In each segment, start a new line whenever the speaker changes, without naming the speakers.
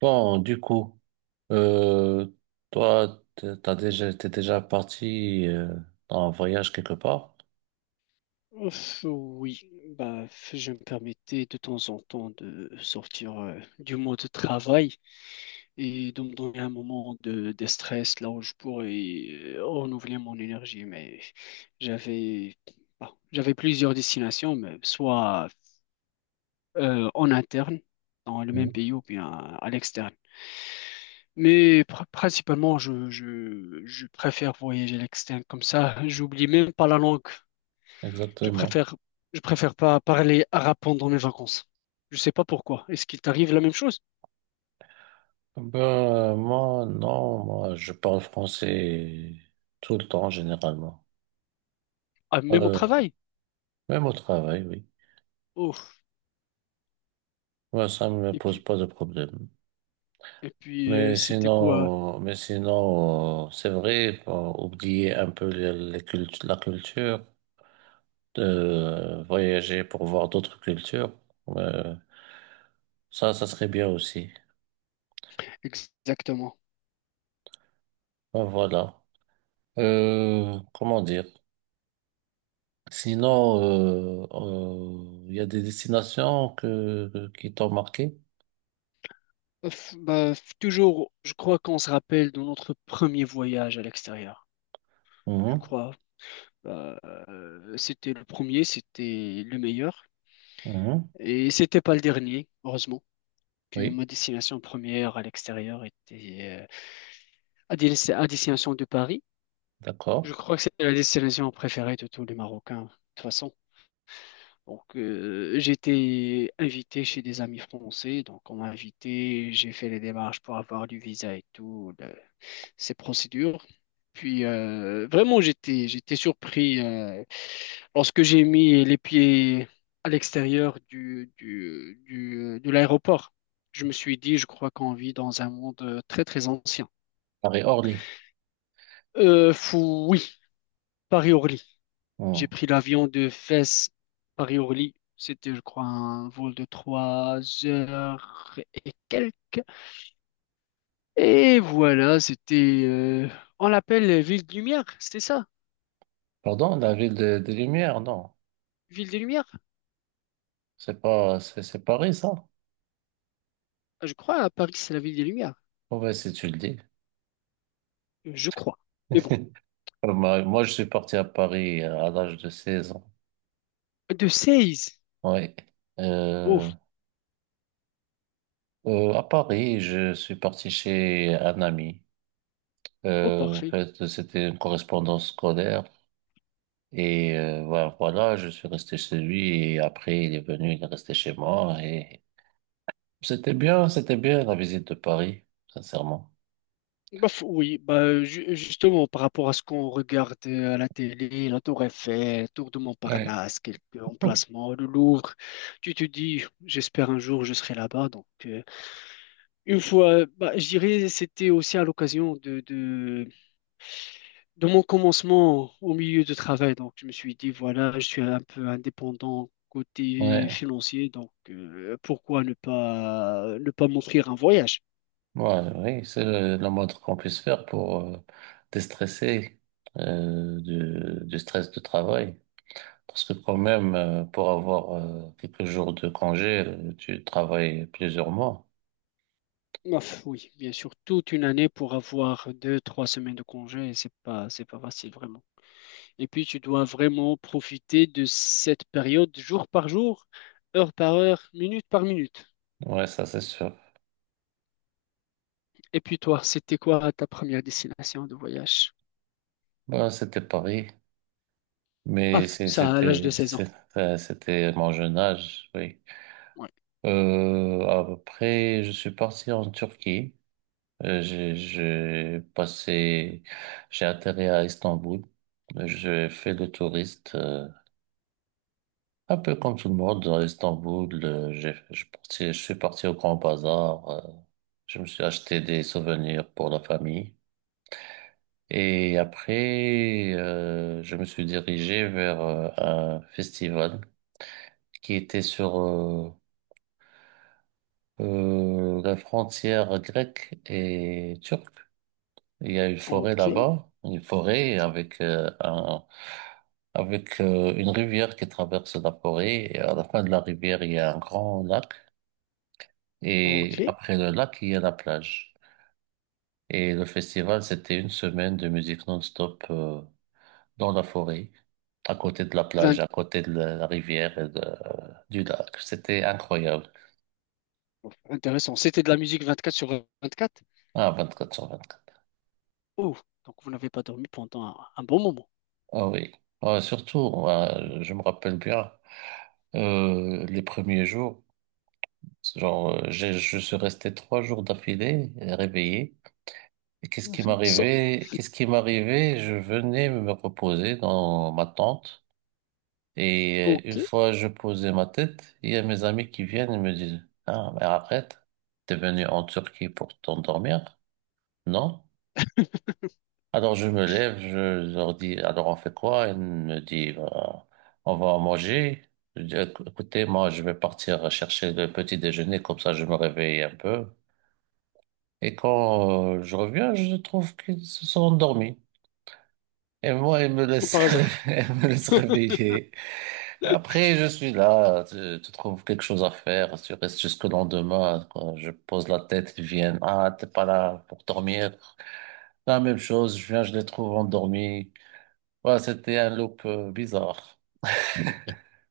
Bon, du coup, euh, toi, t'as déjà, t'es déjà parti dans voyage quelque part?
Ouf, oui, bah, je me permettais de temps en temps de sortir du mode travail et de me donner un moment de stress là où je pourrais renouveler mon énergie. Mais j'avais, bah, j'avais plusieurs destinations, mais soit en interne, dans le même
Mhm.
pays ou bien à l'externe. Mais principalement, je préfère voyager à l'externe comme ça. J'oublie même pas la langue. Je
Exactement.
préfère, je préfère pas parler arabe pendant mes vacances. Je sais pas pourquoi. Est-ce qu'il t'arrive la même chose?
Ben, moi, non, moi, je parle français tout le temps, généralement.
Ah, même au
Euh,
travail?
même au travail, oui.
Oh.
Moi, ça me
Et
pose
puis,
pas de problème.
et puis,
Mais
c'était quoi
sinon, mais sinon, c'est vrai, pour oublier un peu les la culture, de voyager pour voir d'autres cultures, euh, ça serait bien aussi.
exactement?
Ben, voilà. Comment dire? Sinon, il y a des destinations qui t'ont marqué?
Ouf, bah, toujours, je crois qu'on se rappelle de notre premier voyage à l'extérieur. Je
Mhm,
crois. Bah, c'était le premier, c'était le meilleur.
mhm,
Et c'était pas le dernier, heureusement, que
oui,
ma destination première à l'extérieur était à destination de Paris.
d'accord.
Je crois que c'est la destination préférée de tous les Marocains, de toute façon. Donc, j'étais invité chez des amis français, donc on m'a invité, j'ai fait les démarches pour avoir du visa et tout, ces procédures. Puis, vraiment, j'étais surpris lorsque j'ai mis les pieds à l'extérieur de l'aéroport. Je me suis dit, je crois qu'on vit dans un monde très, très ancien.
Paris-Orly.
Fou, oui, Paris-Orly. J'ai
Mmh.
pris l'avion de Fès, Paris-Orly. C'était, je crois, un vol de 3 heures et quelques. Et voilà, on l'appelle Ville de Lumière, c'était ça?
Pardon, la ville de Lumière, non.
Ville des Lumières?
C'est pas, c'est Paris, ça?
Ah, je crois, à Paris, c'est la Ville des Lumières.
Oh, ouais, si tu le dis.
Je crois. Mais bon,
Alors, moi, je suis parti à Paris à l'âge de 16 ans.
de 16.
Oui.
Oh,
Euh, à Paris, je suis parti chez un ami.
oh,
En
parfait.
fait, c'était une correspondance scolaire. Et voilà, je suis resté chez lui. Et après, il est venu, il est resté chez moi. Et c'était bien la visite de Paris, sincèrement.
Bah, oui, bah, justement, par rapport à ce qu'on regarde à la télé, la Tour Eiffel, Tour de
Ouais.
Montparnasse, quelques emplacements, le Louvre, tu te dis, j'espère un jour je serai là-bas. Donc, une fois, bah, je dirais, c'était aussi à l'occasion de mon commencement au milieu de travail. Donc, je me suis dit, voilà, je suis un peu indépendant côté
Ouais.
financier, donc pourquoi ne pas m'offrir un voyage?
Ouais, oui, c'est la moindre qu'on puisse faire pour déstresser euh, du stress de travail. Parce que quand même, pour avoir quelques jours de congé, tu travailles plusieurs mois.
Ouf, oui, bien sûr, toute une année pour avoir 2, 3 semaines de congé, et c'est pas facile vraiment. Et puis tu dois vraiment profiter de cette période jour par jour, heure par heure, minute par minute.
Ouais, ça c'est sûr.
Et puis toi, c'était quoi ta première destination de voyage?
Bah, c'était Paris,
Ah,
mais
ça à l'âge de 16 ans.
c'était mon jeune âge, oui.
Ouais.
Après, je suis parti en Turquie. J'ai passé, j'ai atterri à Istanbul. J'ai fait le touriste, un peu comme tout le monde à Istanbul. Je suis parti au Grand Bazar. Je me suis acheté des souvenirs pour la famille. Et après, je me suis dirigé vers un festival qui était sur la frontière grecque et turque. Il y a une forêt
Ok,
là-bas, une forêt avec une rivière qui traverse la forêt. Et à la fin de la rivière, il y a un grand lac. Et
ok.
après le lac, il y a la plage. Et le festival, c'était une semaine de musique non-stop dans la forêt, à côté de la plage,
20...
à côté de la rivière et du lac. C'était incroyable.
Intéressant. C'était de la musique 24 sur 24.
Ah, 24 sur quatre.
Oh, donc vous n'avez pas dormi pendant un bon moment.
Ah oui. Ah, surtout, je me rappelle bien les premiers jours. Genre, je suis resté trois jours d'affilée réveillé. Et qu'est-ce qui
Ça- ça-
m'arrivait? Qu'est-ce qui m'arrivait? Je venais me reposer dans ma tente. Et une
Ok.
fois je posais ma tête, il y a mes amis qui viennent et me disent, ah, mais arrête, t'es venu en Turquie pour t'endormir? Non? Alors je me lève, je leur dis, alors on fait quoi? Ils me disent, bah, on va manger. Je dis, écoutez, moi je vais partir chercher le petit déjeuner, comme ça je me réveille un peu. Et quand je reviens, je trouve qu'ils se sont endormis. Et moi, ils me laissent,
Par hasard.
ils me laissent réveiller. Après, je suis là, tu trouves quelque chose à faire, tu restes jusqu'au lendemain. Quand je pose la tête, ils viennent. Ah, t'es pas là pour dormir. La même chose, je viens, je les trouve endormis. Voilà, c'était un loop bizarre.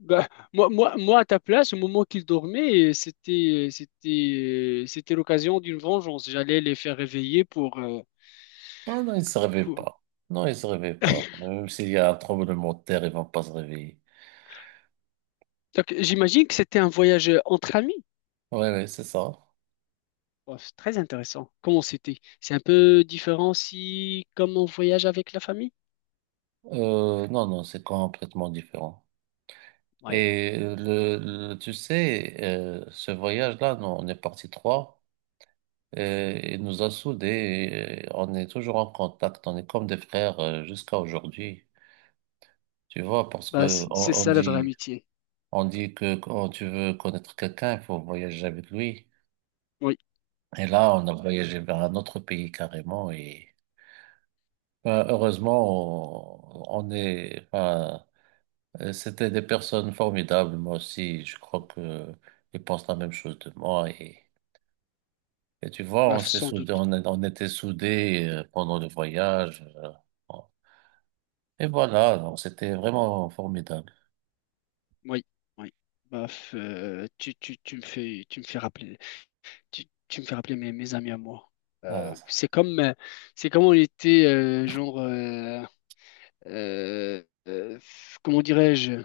Bah, moi, à ta place, au moment qu'ils dormaient, c'était l'occasion d'une vengeance. J'allais les faire réveiller
Ah non, ils se réveillent
pour...
pas. Non, ils se réveillent pas. Même s'il y a un tremblement de terre, ils vont pas se réveiller.
Donc, j'imagine que c'était un voyage entre amis.
Oui, oui, c'est ça.
Bon, c'est très intéressant. Comment c'était? C'est un peu différent si, comme on voyage avec la famille?
Non, non, c'est complètement différent.
Oui.
Et tu sais, ce voyage-là, nous, on est parti trois, et il nous a soudés, et on est toujours en contact, on est comme des frères jusqu'à aujourd'hui. Tu vois, parce
Bah,
que
c'est
on, on
ça la vraie
dit,
amitié.
on dit que quand tu veux connaître quelqu'un, il faut voyager avec lui.
Oui.
Et là, on a voyagé vers un autre pays carrément, et ben, heureusement, on est, enfin, c'était des personnes formidables. Moi aussi, je crois que ils pensent la même chose de moi. Et tu vois,
Bah,
on s'est
sans
soudés,
doute.
on était soudés pendant le voyage. On- Et voilà, donc c'était vraiment formidable.
Oui. Oui. Bah, tu me fais rappeler. Tu me fais rappeler mes amis à moi. Euh,
Ah,
c'est comme, euh, c'est comme on était, genre, euh, euh, comment dirais-je,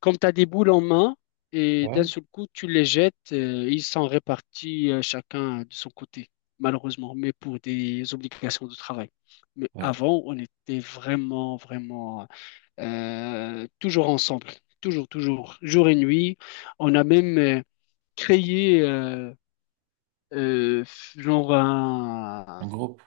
comme tu as des boules en main et d'un
ouais,
seul coup, tu les jettes, ils sont répartis chacun de son côté, malheureusement, mais pour des obligations de travail. Mais
ouais.
avant, on était vraiment, vraiment toujours ensemble, toujours, toujours, jour et nuit. On a même créé, euh, genre
Un groupe,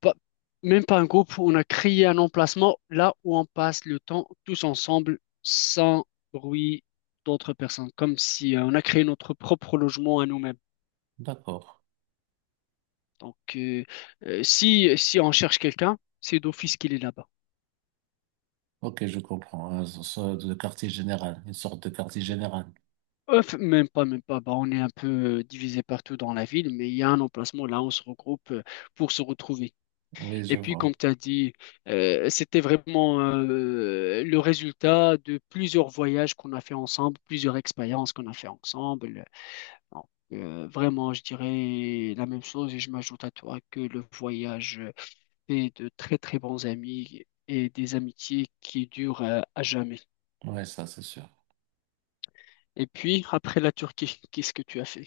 pas- même pas un groupe, on a créé un emplacement là où on passe le temps tous ensemble sans bruit d'autres personnes, comme si on a créé notre propre logement à nous-mêmes.
d'accord.
Donc si on cherche quelqu'un, c'est d'office qu'il est là-bas.
Ok, je comprends. Hein, le quartier général, une sorte de quartier général.
Même pas, même pas. Bah, on est un peu divisé partout dans la ville, mais il y a un emplacement là où on se regroupe pour se retrouver.
Oui, je
Et puis,
vois.
comme tu as dit, c'était vraiment le résultat de plusieurs voyages qu'on a fait ensemble, plusieurs expériences qu'on a fait ensemble. Donc, vraiment, je dirais la même chose et je m'ajoute à toi que le voyage fait de très, très bons amis et des amitiés qui durent à jamais.
Oui, ça, c'est sûr.
Et puis, après la Turquie, qu'est-ce que tu as fait?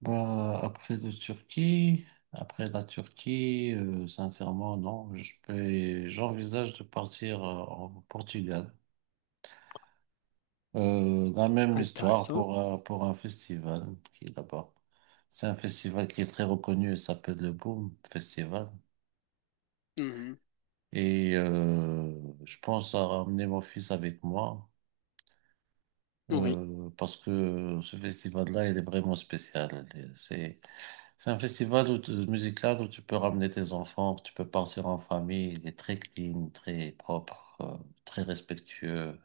Bah, après la Turquie, sincèrement, non. Je peux, j'envisage de partir en Portugal. La même histoire
Intéressant.
pour pour un festival qui est là-bas. C'est un festival qui est très reconnu, il s'appelle le Boom Festival.
Mhm.
Et je pense à ramener mon fils avec moi
Oui,
parce que ce festival-là, il est vraiment spécial. C'est un festival où musical où tu peux ramener tes enfants, tu peux partir en famille. Il est très clean, très propre, très respectueux.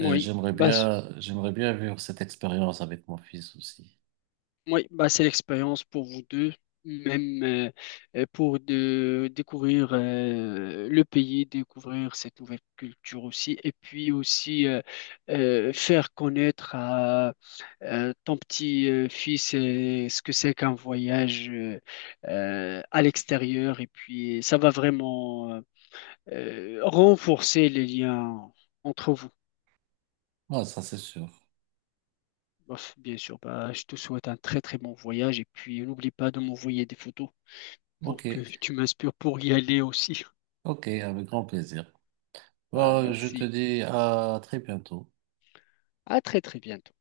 Et
Bah,
j'aimerais bien vivre cette expérience avec mon fils aussi.
oui, bah, c'est l'expérience pour vous deux, même pour de découvrir le pays, découvrir cette nouvelle culture aussi, et puis aussi faire connaître à ton petit fils ce que c'est qu'un voyage à l'extérieur, et puis ça va vraiment renforcer les liens entre vous.
Ah, ça c'est sûr.
Bof, bien sûr, bah, je te souhaite un très très bon voyage et puis n'oublie pas de m'envoyer des photos,
Ok,
pour que tu m'inspires pour y aller aussi.
ok, avec grand plaisir.
Bah,
Bah, je te
merci.
dis à très bientôt.
À très très bientôt.